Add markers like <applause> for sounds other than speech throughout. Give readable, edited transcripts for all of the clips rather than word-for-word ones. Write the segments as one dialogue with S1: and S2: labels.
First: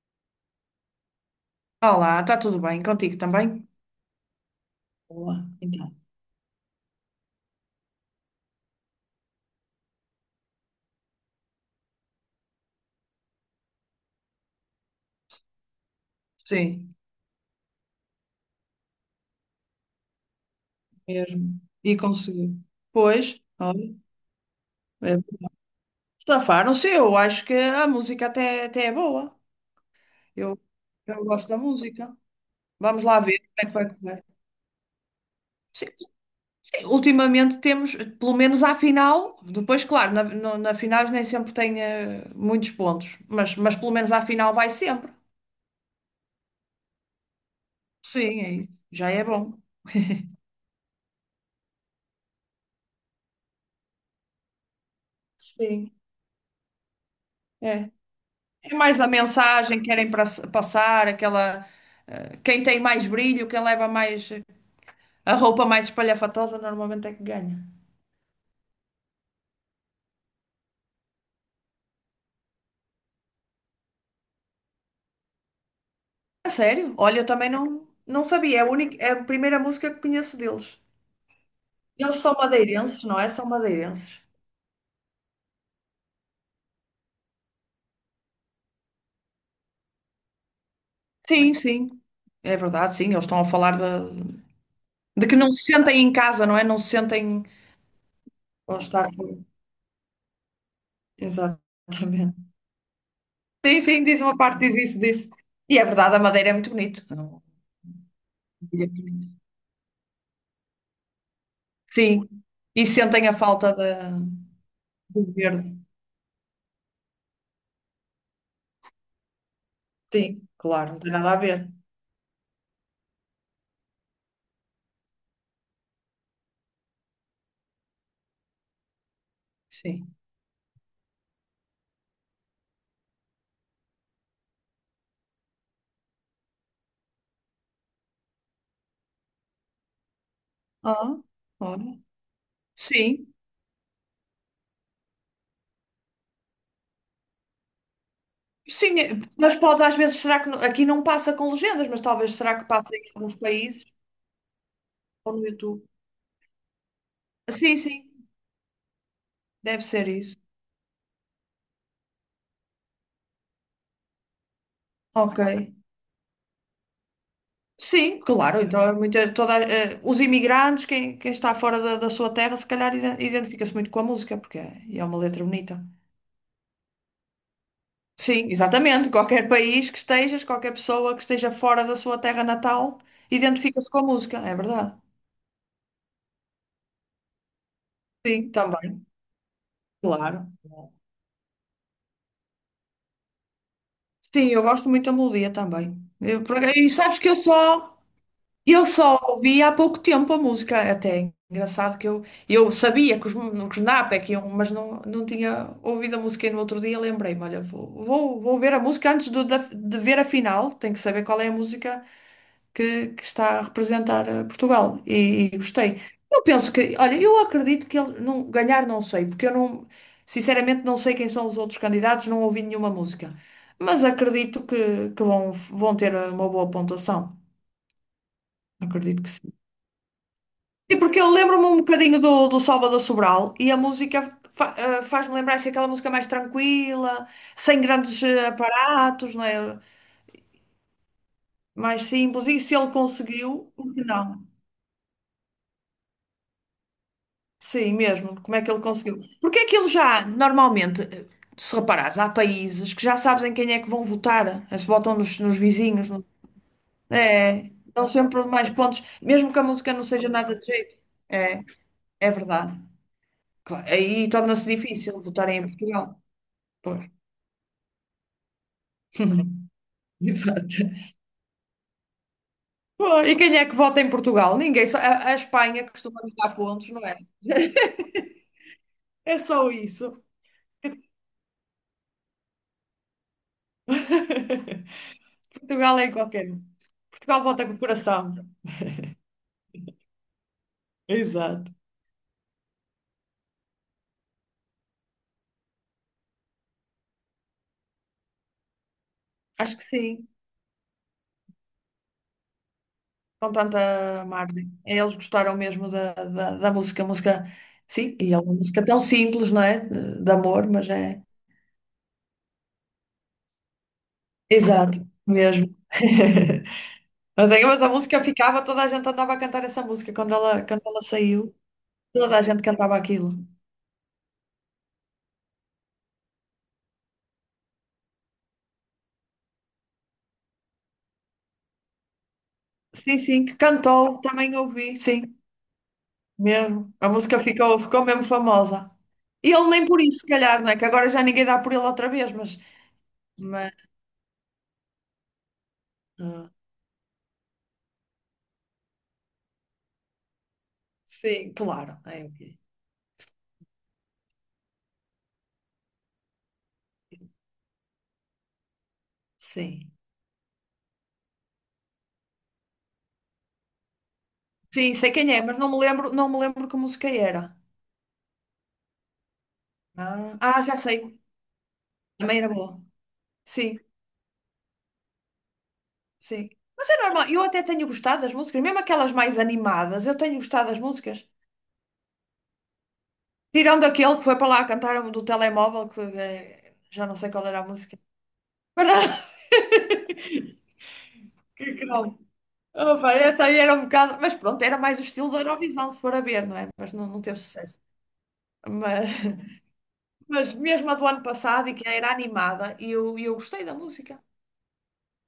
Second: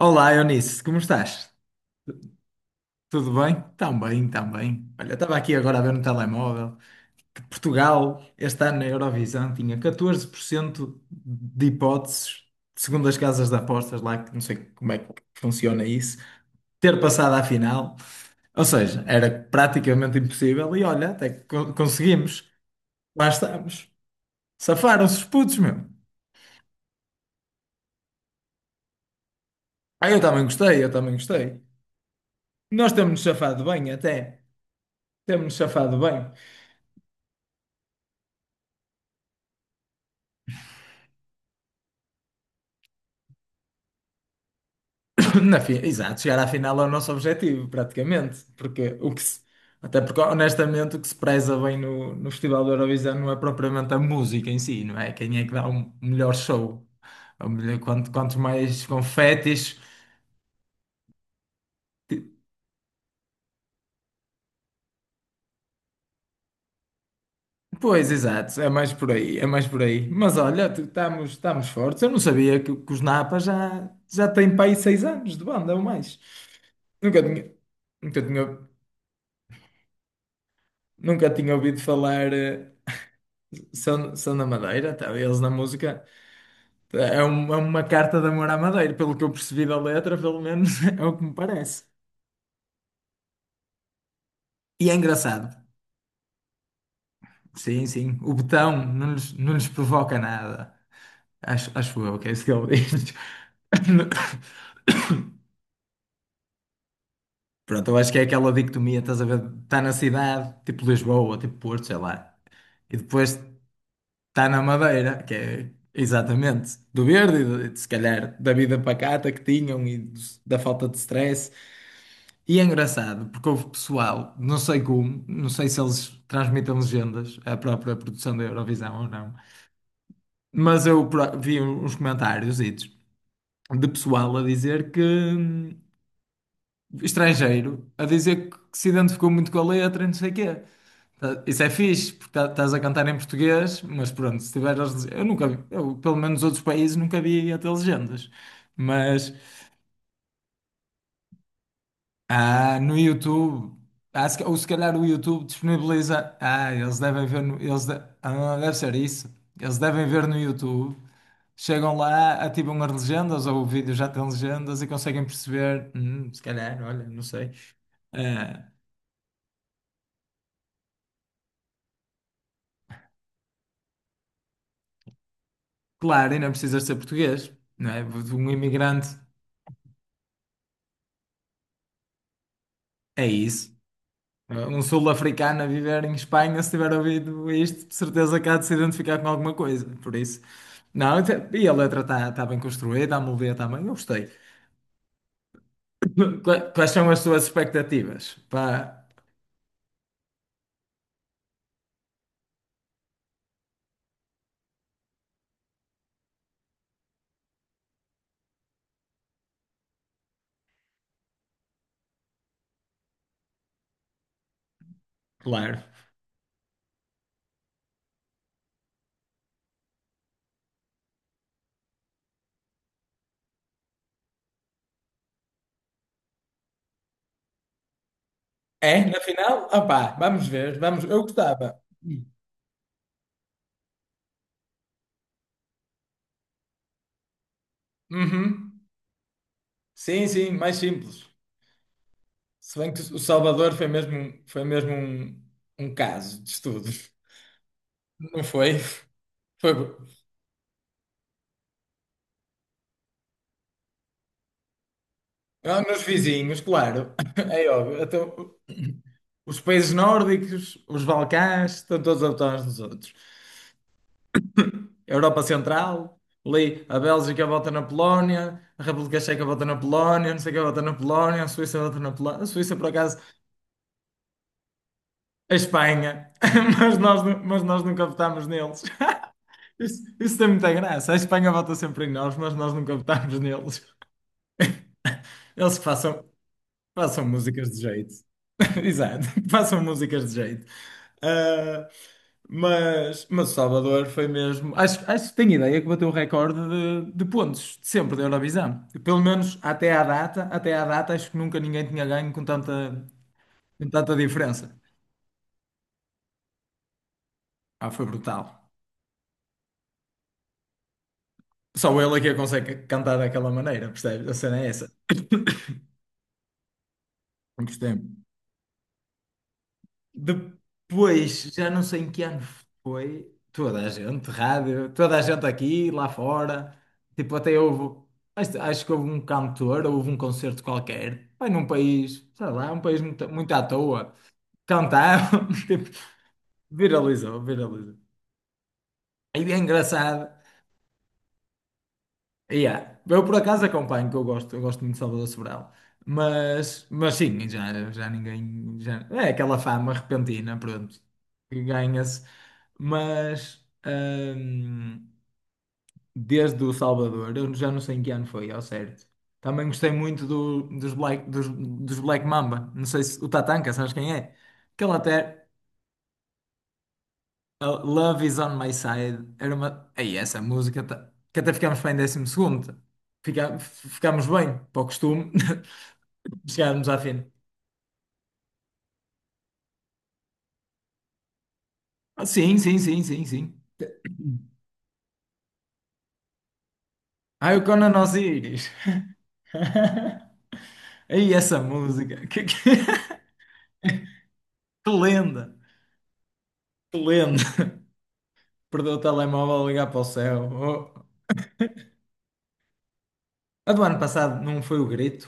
S1: Olá, Eunice, como estás?
S2: Olá, está tudo bem? Contigo
S1: Tudo bem?
S2: também?
S1: Tão bem, tão bem. Olha, eu estava
S2: Boa,
S1: aqui agora a ver
S2: então.
S1: no telemóvel que Portugal, este ano na Eurovisão, tinha 14% de hipóteses, segundo as casas de apostas lá, que não sei como é que funciona isso,
S2: Sim,
S1: ter passado à final. Ou seja, era praticamente impossível e olha, até que
S2: mesmo. E
S1: conseguimos.
S2: conseguiu.
S1: Lá
S2: Pois.
S1: estamos.
S2: Olha,
S1: Safaram-se
S2: é,
S1: os putos, meu.
S2: estafaram-se. Eu acho que a música até é boa.
S1: Ah, eu também
S2: Eu,
S1: gostei, eu também
S2: eu gosto da
S1: gostei.
S2: música.
S1: Nós
S2: Vamos lá
S1: temos-nos
S2: ver como
S1: safado
S2: é que vai
S1: bem
S2: correr.
S1: até. Temos-nos
S2: Sim,
S1: safado bem.
S2: sim, ultimamente temos, pelo menos à final, depois, claro, na final nem sempre tem muitos pontos, mas pelo menos à final vai sempre.
S1: <coughs> Exato, chegar à final é o nosso objetivo,
S2: Sim,
S1: praticamente.
S2: é isso.
S1: Porque
S2: Já
S1: o que
S2: é
S1: se-
S2: bom.
S1: Até porque, honestamente, o que se preza bem no Festival da Eurovisão não é propriamente a música em si, não é? Quem é que dá o
S2: Sim,
S1: melhor show?
S2: é.
S1: Quanto
S2: É
S1: mais
S2: mais a
S1: confetes.
S2: mensagem que querem passar, aquela. Quem tem mais brilho, quem leva mais. A roupa mais espalhafatosa normalmente é que ganha.
S1: Pois, exato, é mais por aí, é mais por aí. Mas olha, estamos fortes. Eu não sabia que os Napa já têm para aí 6 anos de banda ou mais.
S2: A sério? Olha,
S1: Nunca
S2: eu também
S1: tinha,
S2: não,
S1: nunca
S2: não sabia. É
S1: tinha,
S2: a única, é a primeira música que conheço deles.
S1: nunca tinha ouvido
S2: Eles
S1: falar.
S2: são madeirenses, não é? São
S1: São,
S2: madeirenses.
S1: são da Madeira, tá? Eles na música. É uma carta de amor à Madeira, pelo que eu percebi da letra, pelo menos <laughs> é o que me
S2: Sim,
S1: parece.
S2: sim. É verdade, sim. Eles estão a falar de,
S1: E é
S2: de que
S1: engraçado.
S2: não se sentem em casa, não é? Não se sentem.
S1: Sim, sim. O
S2: Vão
S1: botão
S2: estar.
S1: não lhes, não lhes provoca nada. Acho eu que é isso
S2: Exatamente.
S1: que ele diz.
S2: Sim, sim, diz uma parte,
S1: <coughs>
S2: diz isso,
S1: <laughs>
S2: diz. E é verdade, a Madeira é muito bonito.
S1: Pronto, eu acho que é aquela dicotomia, estás a ver? Está na cidade, tipo Lisboa, tipo Porto, sei
S2: Sim.
S1: lá.
S2: E
S1: E
S2: sentem a
S1: depois
S2: falta
S1: está na Madeira, que
S2: do
S1: é
S2: verde.
S1: exatamente do verde, se calhar da vida pacata que tinham e
S2: Sim,
S1: da falta
S2: claro,
S1: de
S2: não tem nada a
S1: stress.
S2: ver.
S1: E é engraçado, porque houve pessoal, não sei como, não sei se eles transmitem legendas, a própria produção da Eurovisão ou não,
S2: Sim.
S1: mas eu vi uns comentários de pessoal a dizer que, estrangeiro, a dizer que se identificou muito com a letra e não sei o quê.
S2: Ah,
S1: Isso é
S2: olha.
S1: fixe, porque estás a cantar em
S2: Sim.
S1: português, mas pronto, se tiveres as legendas, eu nunca vi, eu, pelo menos outros países nunca vi até legendas,
S2: Sim,
S1: mas.
S2: mas pode às vezes, será que aqui não passa com legendas, mas talvez será que
S1: Ah,
S2: passa
S1: no
S2: em alguns
S1: YouTube.
S2: países
S1: Ah, se ca- ou se calhar o
S2: ou
S1: YouTube
S2: no YouTube?
S1: disponibiliza. Ah, eles devem ver no.
S2: Sim, sim,
S1: Deve ser isso. Eles
S2: deve
S1: devem
S2: ser
S1: ver no
S2: isso.
S1: YouTube. Chegam lá, ativam as legendas, ou o vídeo já tem legendas e conseguem
S2: Ok.
S1: perceber. Se calhar, olha, não sei.
S2: Sim, claro,
S1: Ah,
S2: então é os imigrantes, quem está fora da sua terra, se calhar identifica-se muito com a música, porque é uma letra bonita.
S1: claro, e não precisas ser português, não é?
S2: Sim,
S1: Um imigrante
S2: exatamente. Qualquer país que estejas, qualquer pessoa que esteja fora da sua terra natal,
S1: é isso.
S2: identifica-se com a música, é
S1: Eh, Um
S2: verdade.
S1: sul-africano a viver em Espanha, se tiver ouvido isto, de certeza que
S2: Sim,
S1: há de se
S2: também,
S1: identificar com alguma coisa. Por isso,
S2: claro.
S1: não, e a letra está bem construída, a melodia está bem, eu gostei.
S2: Sim, eu gosto muito da melodia também.
S1: <coughs>
S2: E
S1: Quais são
S2: sabes
S1: as
S2: que eu
S1: suas
S2: só,
S1: expectativas?
S2: eu
S1: Pá,
S2: só ouvi há pouco tempo a música, até é engraçado que eu sabia que que os Napa que iam, mas não tinha ouvido a música e no outro dia lembrei-me, olha, vou ver a música antes ver a final, tenho que saber qual é a música que está a representar Portugal e
S1: claro.
S2: gostei. Eu penso que, olha, eu acredito que ele não, ganhar não sei, porque eu não, sinceramente não sei quem são os outros candidatos, não ouvi nenhuma música, mas acredito que vão ter uma boa pontuação.
S1: É, na
S2: Acredito que sim.
S1: final? Ah, pá, vamos ver,
S2: E
S1: vamos,
S2: porque
S1: eu
S2: eu lembro-me
S1: gostava.
S2: um bocadinho do Salvador Sobral e a música faz-me lembrar assim, aquela música mais tranquila, sem grandes
S1: Uhum.
S2: aparatos, não é?
S1: Sim, sim, mais simples.
S2: Mais simples. E se
S1: Se bem
S2: ele
S1: que o Salvador
S2: conseguiu, por que não?
S1: foi mesmo um caso de estudo.
S2: Sim, mesmo.
S1: Não
S2: Como é que
S1: foi?
S2: ele conseguiu? Porque
S1: Foi.
S2: aquilo já, normalmente, se reparares, há países que já sabes em quem é que vão votar. Se votam nos
S1: Ah, nos
S2: vizinhos.
S1: vizinhos, claro. <coughs> <laughs> É
S2: É,
S1: óbvio.
S2: dão sempre
S1: Então,
S2: mais pontos, mesmo que
S1: os
S2: a música
S1: países
S2: não seja nada de
S1: nórdicos,
S2: jeito.
S1: os
S2: É,
S1: Balcãs, estão todos
S2: é
S1: atrás dos
S2: verdade.
S1: outros.
S2: Claro, aí torna-se
S1: A
S2: difícil
S1: Europa
S2: votarem em
S1: Central,
S2: Portugal.
S1: ali a
S2: Pois.
S1: Bélgica vota na Polónia, a República Checa vota na
S2: <laughs>
S1: Polónia, não sei quem
S2: Exato.
S1: vota na Polónia, a Suíça vota na Polónia. A Suíça, por acaso,
S2: Bom, e quem é que vota em Portugal? Ninguém. A
S1: a
S2: Espanha costuma
S1: Espanha.
S2: nos dar
S1: <laughs>
S2: pontos,
S1: Mas
S2: não é?
S1: nós, nu- mas nós
S2: <laughs>
S1: nunca votámos neles.
S2: É só
S1: <laughs> Isso,
S2: isso.
S1: isso tem muita graça. A Espanha vota sempre em nós, mas nós nunca votámos neles.
S2: <laughs>
S1: Eles que
S2: Portugal é em
S1: façam,
S2: qualquer um.
S1: façam
S2: Portugal vota
S1: músicas
S2: com o
S1: de jeito.
S2: coração.
S1: <laughs> Exato, <laughs> que façam músicas de jeito.
S2: Exato.
S1: Ah, mas o Salvador foi mesmo. Acho que tenho ideia que bateu o recorde de pontos de sempre da Eurovisão. Pelo menos
S2: Acho que sim,
S1: até à data, acho que nunca ninguém tinha ganho com tanta,
S2: com tanta
S1: com tanta
S2: margem.
S1: diferença.
S2: Eles gostaram mesmo da música,
S1: Ah, foi
S2: sim, e é uma
S1: brutal.
S2: música tão simples, não é? De amor, mas é.
S1: Só ele é que consegue cantar daquela maneira, percebes? A cena é essa.
S2: Exato, mesmo.
S1: <coughs>
S2: <laughs> Mas, é,
S1: Muito
S2: mas a
S1: tempo.
S2: música ficava, toda a gente andava a cantar essa música quando quando ela
S1: Depois,
S2: saiu,
S1: já não sei em que
S2: toda
S1: ano
S2: a gente cantava
S1: foi,
S2: aquilo.
S1: toda a gente, rádio, toda a gente aqui, lá fora, tipo, até houve, acho que houve um cantor, houve um concerto qualquer, foi num país, sei lá, um país
S2: Sim,
S1: muito,
S2: sim,
S1: muito
S2: que
S1: à toa,
S2: cantou, também ouvi, sim,
S1: cantaram, <laughs> tipo,
S2: mesmo. A música
S1: viralizou,
S2: ficou,
S1: viralizou.
S2: ficou mesmo famosa.
S1: Aí
S2: E
S1: é
S2: ele nem por isso, se
S1: engraçado.
S2: calhar, não é? Que agora já ninguém dá por ele outra vez, mas.
S1: Yeah. Eu por acaso
S2: mas
S1: acompanho, que eu gosto muito de Salvador Sobral.
S2: ah,
S1: Mas sim, já, já ninguém. Já, é aquela fama repentina, pronto,
S2: sim,
S1: que
S2: claro.
S1: ganha-se.
S2: É.
S1: Mas desde o Salvador, eu já não sei em que ano foi, ao certo. Também gostei
S2: Sim.
S1: muito dos Black Mamba. Não sei se o Tatanka, sabes quem é? Que ele
S2: Sim, sei quem é,
S1: até,
S2: mas não me lembro que música era.
S1: Love is on my side. Era uma. Ei,
S2: Ah,
S1: essa
S2: ah, já
S1: música
S2: sei.
S1: que até ficámos bem em décimo
S2: Também era
S1: segundo.
S2: boa. Sim,
S1: Ficámos bem, para o costume, <laughs>
S2: sim.
S1: chegámos
S2: Mas é
S1: à fim.
S2: normal. Eu até tenho gostado das músicas, mesmo aquelas mais animadas, eu tenho gostado das músicas.
S1: Ah, sim, sim, sim, sim, sim.
S2: Tirando aquele que foi para lá cantar do telemóvel, que já não sei qual
S1: Ai,
S2: era
S1: o
S2: a
S1: Conan
S2: música.
S1: Osiris.
S2: Mas não- <laughs>
S1: <laughs> Ei, essa
S2: Que não.
S1: música.
S2: Opa,
S1: <laughs>
S2: essa aí era um bocado. Mas pronto, era
S1: Que
S2: mais o estilo da
S1: lenda,
S2: Eurovisão, se for a ver, não é? Mas
S1: que
S2: não teve
S1: lenda.
S2: sucesso.
S1: Perdeu o
S2: Mas,
S1: telemóvel a ligar para o
S2: <laughs>
S1: céu.
S2: mesmo a
S1: Oh.
S2: do ano passado, e que era animada, e eu gostei
S1: A
S2: da
S1: do ano
S2: música.
S1: passado não foi o grito?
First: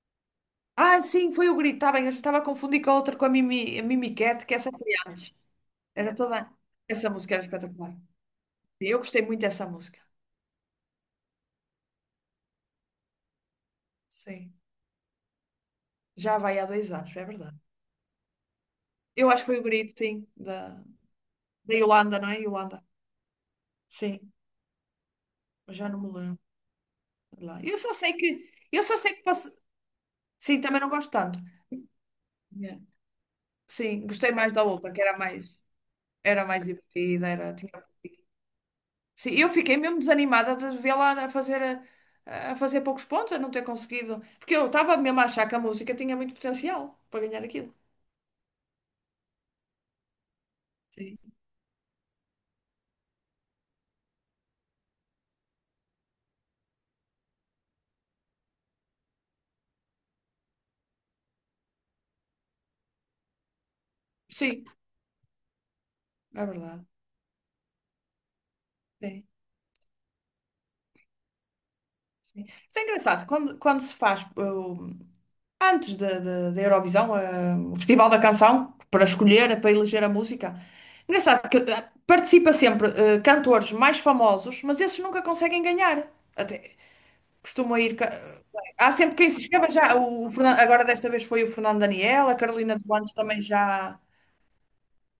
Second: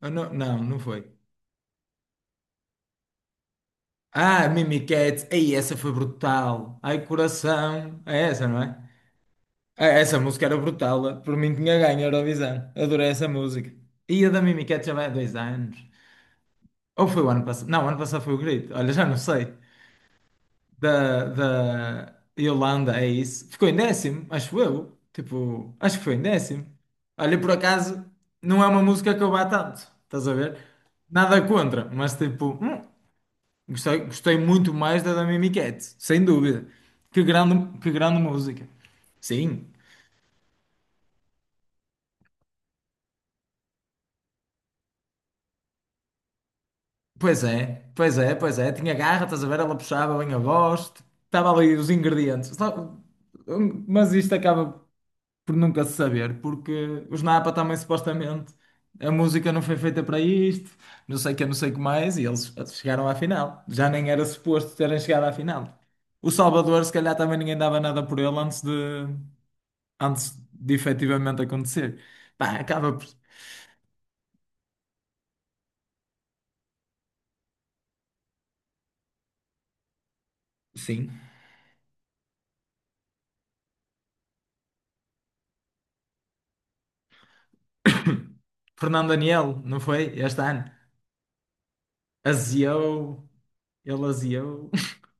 S1: Ah, não, não, não
S2: Ah,
S1: foi.
S2: sim, foi o grito, está bem, eu já estava a confundir com a outra, com a Mimi Cat,
S1: Ah,
S2: que essa
S1: Mimi
S2: foi
S1: Cat.
S2: antes.
S1: Ei, essa foi
S2: Era toda.
S1: brutal. Ai,
S2: Essa música era espetacular.
S1: coração.
S2: Sim,
S1: É essa, não é?
S2: eu gostei muito dessa
S1: Ah,
S2: música.
S1: essa música era brutal. Por mim tinha ganho a Eurovisão. Adorei essa música. E a da
S2: Sim,
S1: Mimi Cat já vai há 2 anos.
S2: já vai há dois
S1: Ou
S2: anos,
S1: foi
S2: é
S1: o ano
S2: verdade.
S1: passado? Não, o ano passado foi o Grito. Olha, já não
S2: Eu
S1: sei.
S2: acho que foi o grito, sim, da,
S1: Da,
S2: da Yolanda,
S1: da
S2: não é? Yolanda.
S1: Yolanda, é isso. Ficou em décimo,
S2: Sim,
S1: acho eu. Tipo,
S2: eu já
S1: acho
S2: não
S1: que
S2: me
S1: foi em
S2: lembro.
S1: décimo. Olha,
S2: Sei
S1: por
S2: lá. Eu só
S1: acaso,
S2: sei que.
S1: não é uma
S2: Eu só sei
S1: música que
S2: que
S1: eu vá
S2: posso.
S1: tanto. Estás a ver?
S2: Sim, também não gosto tanto.
S1: Nada contra, mas tipo,
S2: É.
S1: gostei,
S2: Sim, gostei
S1: gostei
S2: mais da
S1: muito
S2: outra, que
S1: mais da
S2: era
S1: da
S2: mais,
S1: Mimi Cat, sem
S2: era mais
S1: dúvida. Que
S2: divertida, era, tinha.
S1: grande, que grande música.
S2: Sim, eu
S1: Sim,
S2: fiquei mesmo desanimada de vê-la a fazer poucos pontos, a não ter conseguido. Porque eu estava mesmo a achar que a música tinha muito potencial para ganhar
S1: pois
S2: aquilo.
S1: é, pois é, pois é. Tinha garra, estás a ver? Ela puxava bem a voz,
S2: Sim.
S1: estava ali os ingredientes. Mas isto acaba por nunca se saber, porque os Napa também supostamente a música não foi feita para isto, não sei o que, não sei o que mais, e eles chegaram à final. Já nem era
S2: Sim,
S1: suposto terem chegado à final. O
S2: é
S1: Salvador,
S2: verdade.
S1: se calhar, também ninguém dava nada por ele antes de,
S2: Sim,
S1: antes de efetivamente acontecer.
S2: sim.
S1: Pá,
S2: Isso é
S1: acaba por.
S2: engraçado. Quando se faz antes da Eurovisão, o Festival da Canção, para escolher, para eleger a música,
S1: Sim.
S2: engraçado que participa sempre cantores mais famosos, mas esses nunca conseguem ganhar. Até, Costuma ir.
S1: <coughs>
S2: Há
S1: Fernando
S2: sempre quem se
S1: Daniel,
S2: escreva
S1: não
S2: já.
S1: foi? Este ano.
S2: Agora desta vez foi o Fernando Daniel, a Carolina de
S1: Aziou,
S2: também já.
S1: ele aziou.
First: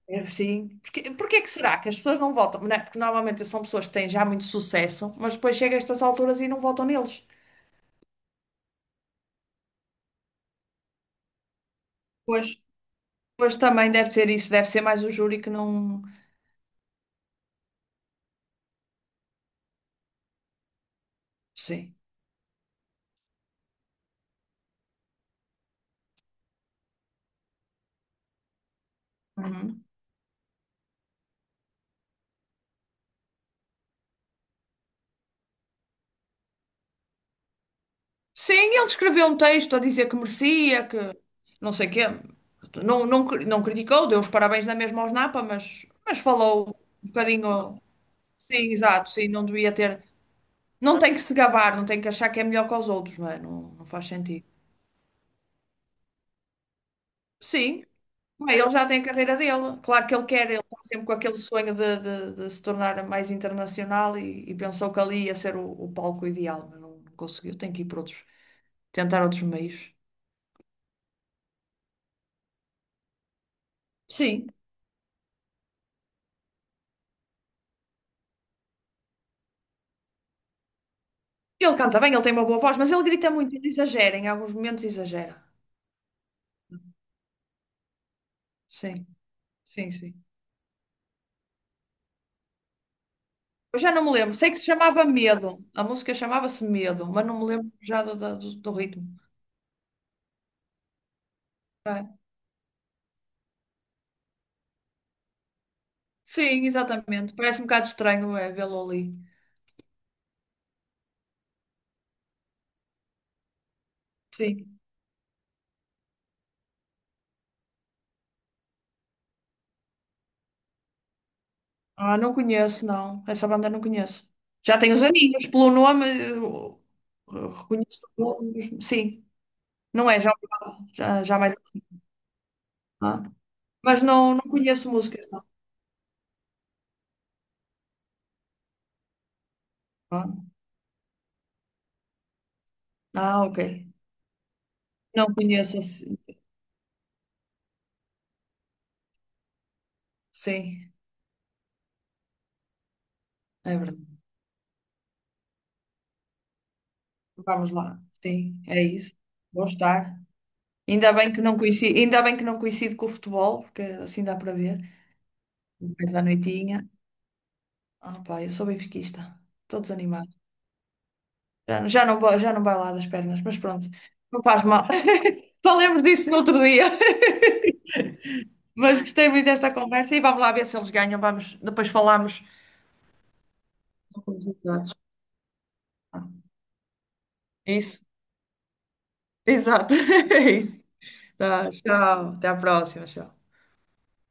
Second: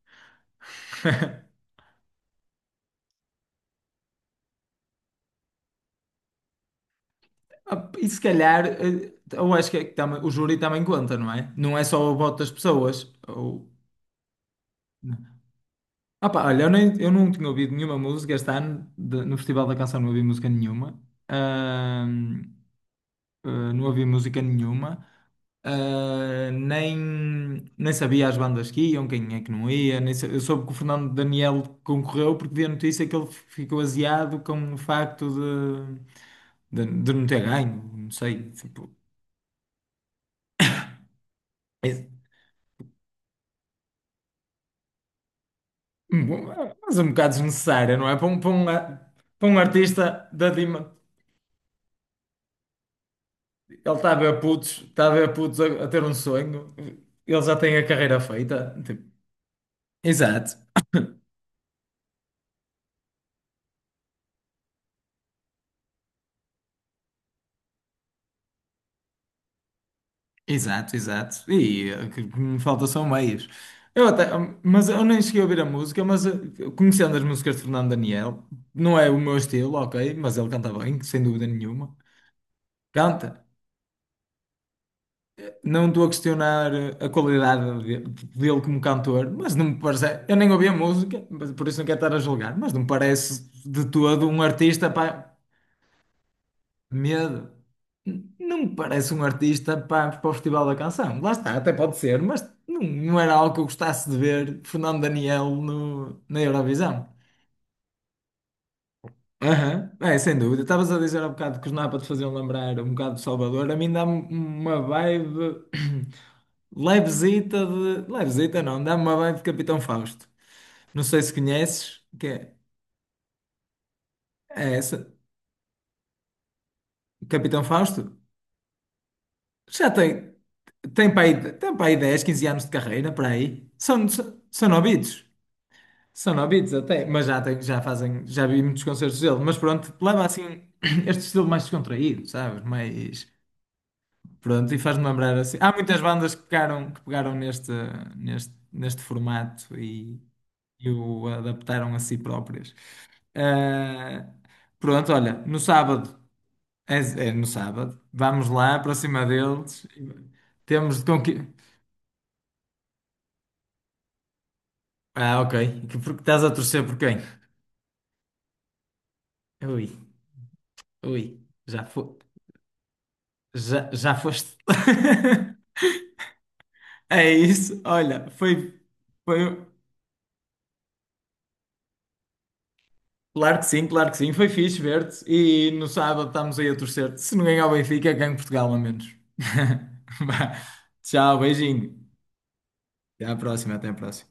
S2: É, sim. Porque é que
S1: <laughs>
S2: será que as pessoas não votam? Não é? Porque normalmente são pessoas que têm já muito sucesso, mas depois chega a estas alturas e não votam neles.
S1: Ah, e se calhar, eh, eu acho que é que o júri também conta, não é? Não é só o voto
S2: Pois.
S1: das pessoas.
S2: Pois
S1: Ou.
S2: também deve ser isso, deve ser mais o júri que não.
S1: Ah pá, olha, eu, nem, eu não tinha ouvido nenhuma música este ano, no Festival da Canção não ouvi música nenhuma.
S2: Sim.
S1: Não havia música nenhuma, eh, nem, nem sabia as bandas que iam, quem é que não
S2: Uhum.
S1: ia. Nem sa- Eu soube que o Fernando Daniel concorreu porque vi a notícia que ele ficou aziado com o facto de não ter ganho, não sei,
S2: Sim, ele
S1: tipo,
S2: escreveu um texto a dizer que merecia, que não sei o quê.
S1: é-
S2: Não, não, não criticou, deu os parabéns na mesma aos Napa, mas falou
S1: mas é um
S2: um
S1: bocado
S2: bocadinho.
S1: desnecessária, não é? Para um, para
S2: Sim,
S1: um, a-
S2: exato, sim, não
S1: para um
S2: devia ter.
S1: artista da Dima,
S2: Não tem que se gabar, não tem que achar que é melhor que os outros, não é? Não, não
S1: ele
S2: faz
S1: está a ver
S2: sentido.
S1: putos, está a ver putos a ter um sonho, ele já tem
S2: Sim,
S1: a carreira
S2: bem, ele
S1: feita,
S2: já tem
S1: tipo,
S2: a carreira dele. Claro que ele quer,
S1: exato.
S2: ele está sempre com aquele sonho de se tornar mais internacional e pensou que ali ia ser o palco ideal, mas não conseguiu. Tem que ir para outros, tentar outros meios.
S1: Exato, exato. E eh, que me falta são meias. Eu até,
S2: Sim,
S1: mas eu nem cheguei a ouvir a música, mas eh, conhecendo as músicas de Fernando Daniel, não é o meu estilo, ok, mas ele canta bem, sem dúvida
S2: ele
S1: nenhuma.
S2: canta bem, ele tem uma boa voz, mas ele grita
S1: Canta.
S2: muito, ele exagera, em alguns momentos exagera.
S1: Não estou a questionar eh, a qualidade dele como
S2: Sim,
S1: cantor, mas não me
S2: sim,
S1: parece.
S2: sim.
S1: Eu nem ouvi a música, mas por isso não quero estar a julgar, mas não me parece
S2: Eu
S1: de
S2: já não me
S1: todo
S2: lembro,
S1: um
S2: sei que se
S1: artista
S2: chamava Medo, a música chamava-se Medo, mas não me
S1: Medo.
S2: lembro já do, do do-
S1: Não
S2: do
S1: me parece
S2: ritmo.
S1: um artista para, para o Festival da Canção. Lá está, até pode
S2: Tá.
S1: ser, mas não, não era algo que eu gostasse de ver Fernando Daniel no, na
S2: Sim,
S1: Eurovisão.
S2: exatamente. Parece um bocado estranho, é, vê-lo ali.
S1: Aham, é, sem dúvida. Estavas a dizer há bocado que os Napa te faziam lembrar um bocado de Salvador. A mim dá-me
S2: Sim.
S1: uma vibe <clears throat> levezita de. Levezita não, dá-me uma vibe de Capitão Fausto. Não sei se conheces,
S2: Ah,
S1: que
S2: não
S1: é,
S2: conheço, não. Essa banda não conheço.
S1: é
S2: Já tenho os
S1: essa.
S2: aninhos, pelo nome, eu
S1: Capitão
S2: reconheço
S1: Fausto?
S2: o nome. Sim,
S1: Já
S2: não é, já,
S1: tem,
S2: já, já mais.
S1: tem para aí
S2: Assim.
S1: 10, 15 anos de carreira,
S2: Ah,
S1: para aí.
S2: mas
S1: São,
S2: não,
S1: são,
S2: não
S1: são
S2: conheço
S1: novitos.
S2: músicas, não.
S1: São novitos até, mas já, tem, já fazem, já vi muitos concertos dele. Mas pronto, leva
S2: Ah,
S1: assim <clears throat> este estilo mais descontraído, sabes? Mais,
S2: ah, ok.
S1: pronto, e faz-me
S2: Não
S1: lembrar assim. Há
S2: conheço,
S1: muitas
S2: assim.
S1: bandas que pegaram neste formato e
S2: Sim,
S1: o adaptaram a si próprias.
S2: é verdade.
S1: Ah, pronto, olha, no sábado, é, é no
S2: Vamos
S1: sábado,
S2: lá,
S1: vamos
S2: sim,
S1: lá
S2: é
S1: para
S2: isso.
S1: cima
S2: Vou
S1: deles.
S2: estar.
S1: Temos de
S2: Ainda bem que
S1: conquistar.
S2: não coincide, ainda bem que não coincide com o futebol, porque assim dá para ver.
S1: Ah, ok.
S2: Depois
S1: Porque
S2: da
S1: estás a
S2: noitinha.
S1: torcer por quem?
S2: Ah, pá, eu sou benfiquista. Estou
S1: Ui,
S2: desanimada.
S1: ui, já, fo
S2: Já não vai lá das pernas, mas
S1: já,
S2: pronto,
S1: já
S2: não
S1: foste.
S2: faz mal. <laughs>
S1: <laughs>
S2: Falemos disso no outro dia. <laughs>
S1: É isso, olha, foi,
S2: Mas gostei muito
S1: foi.
S2: desta conversa e vamos lá ver se eles ganham. Vamos, depois falamos.
S1: Claro que
S2: Dos
S1: sim, foi fixe
S2: resultados.
S1: ver-te. E no sábado estamos aí a torcer-te. Se não ganhar o
S2: Isso,
S1: Benfica, ganho Portugal, a menos.
S2: exato.
S1: <laughs>
S2: <laughs> É
S1: Vá.
S2: isso.
S1: Tchau,
S2: Tá,
S1: beijinho.
S2: tchau, até à próxima.
S1: Até à
S2: Tchau.
S1: próxima, até à próxima.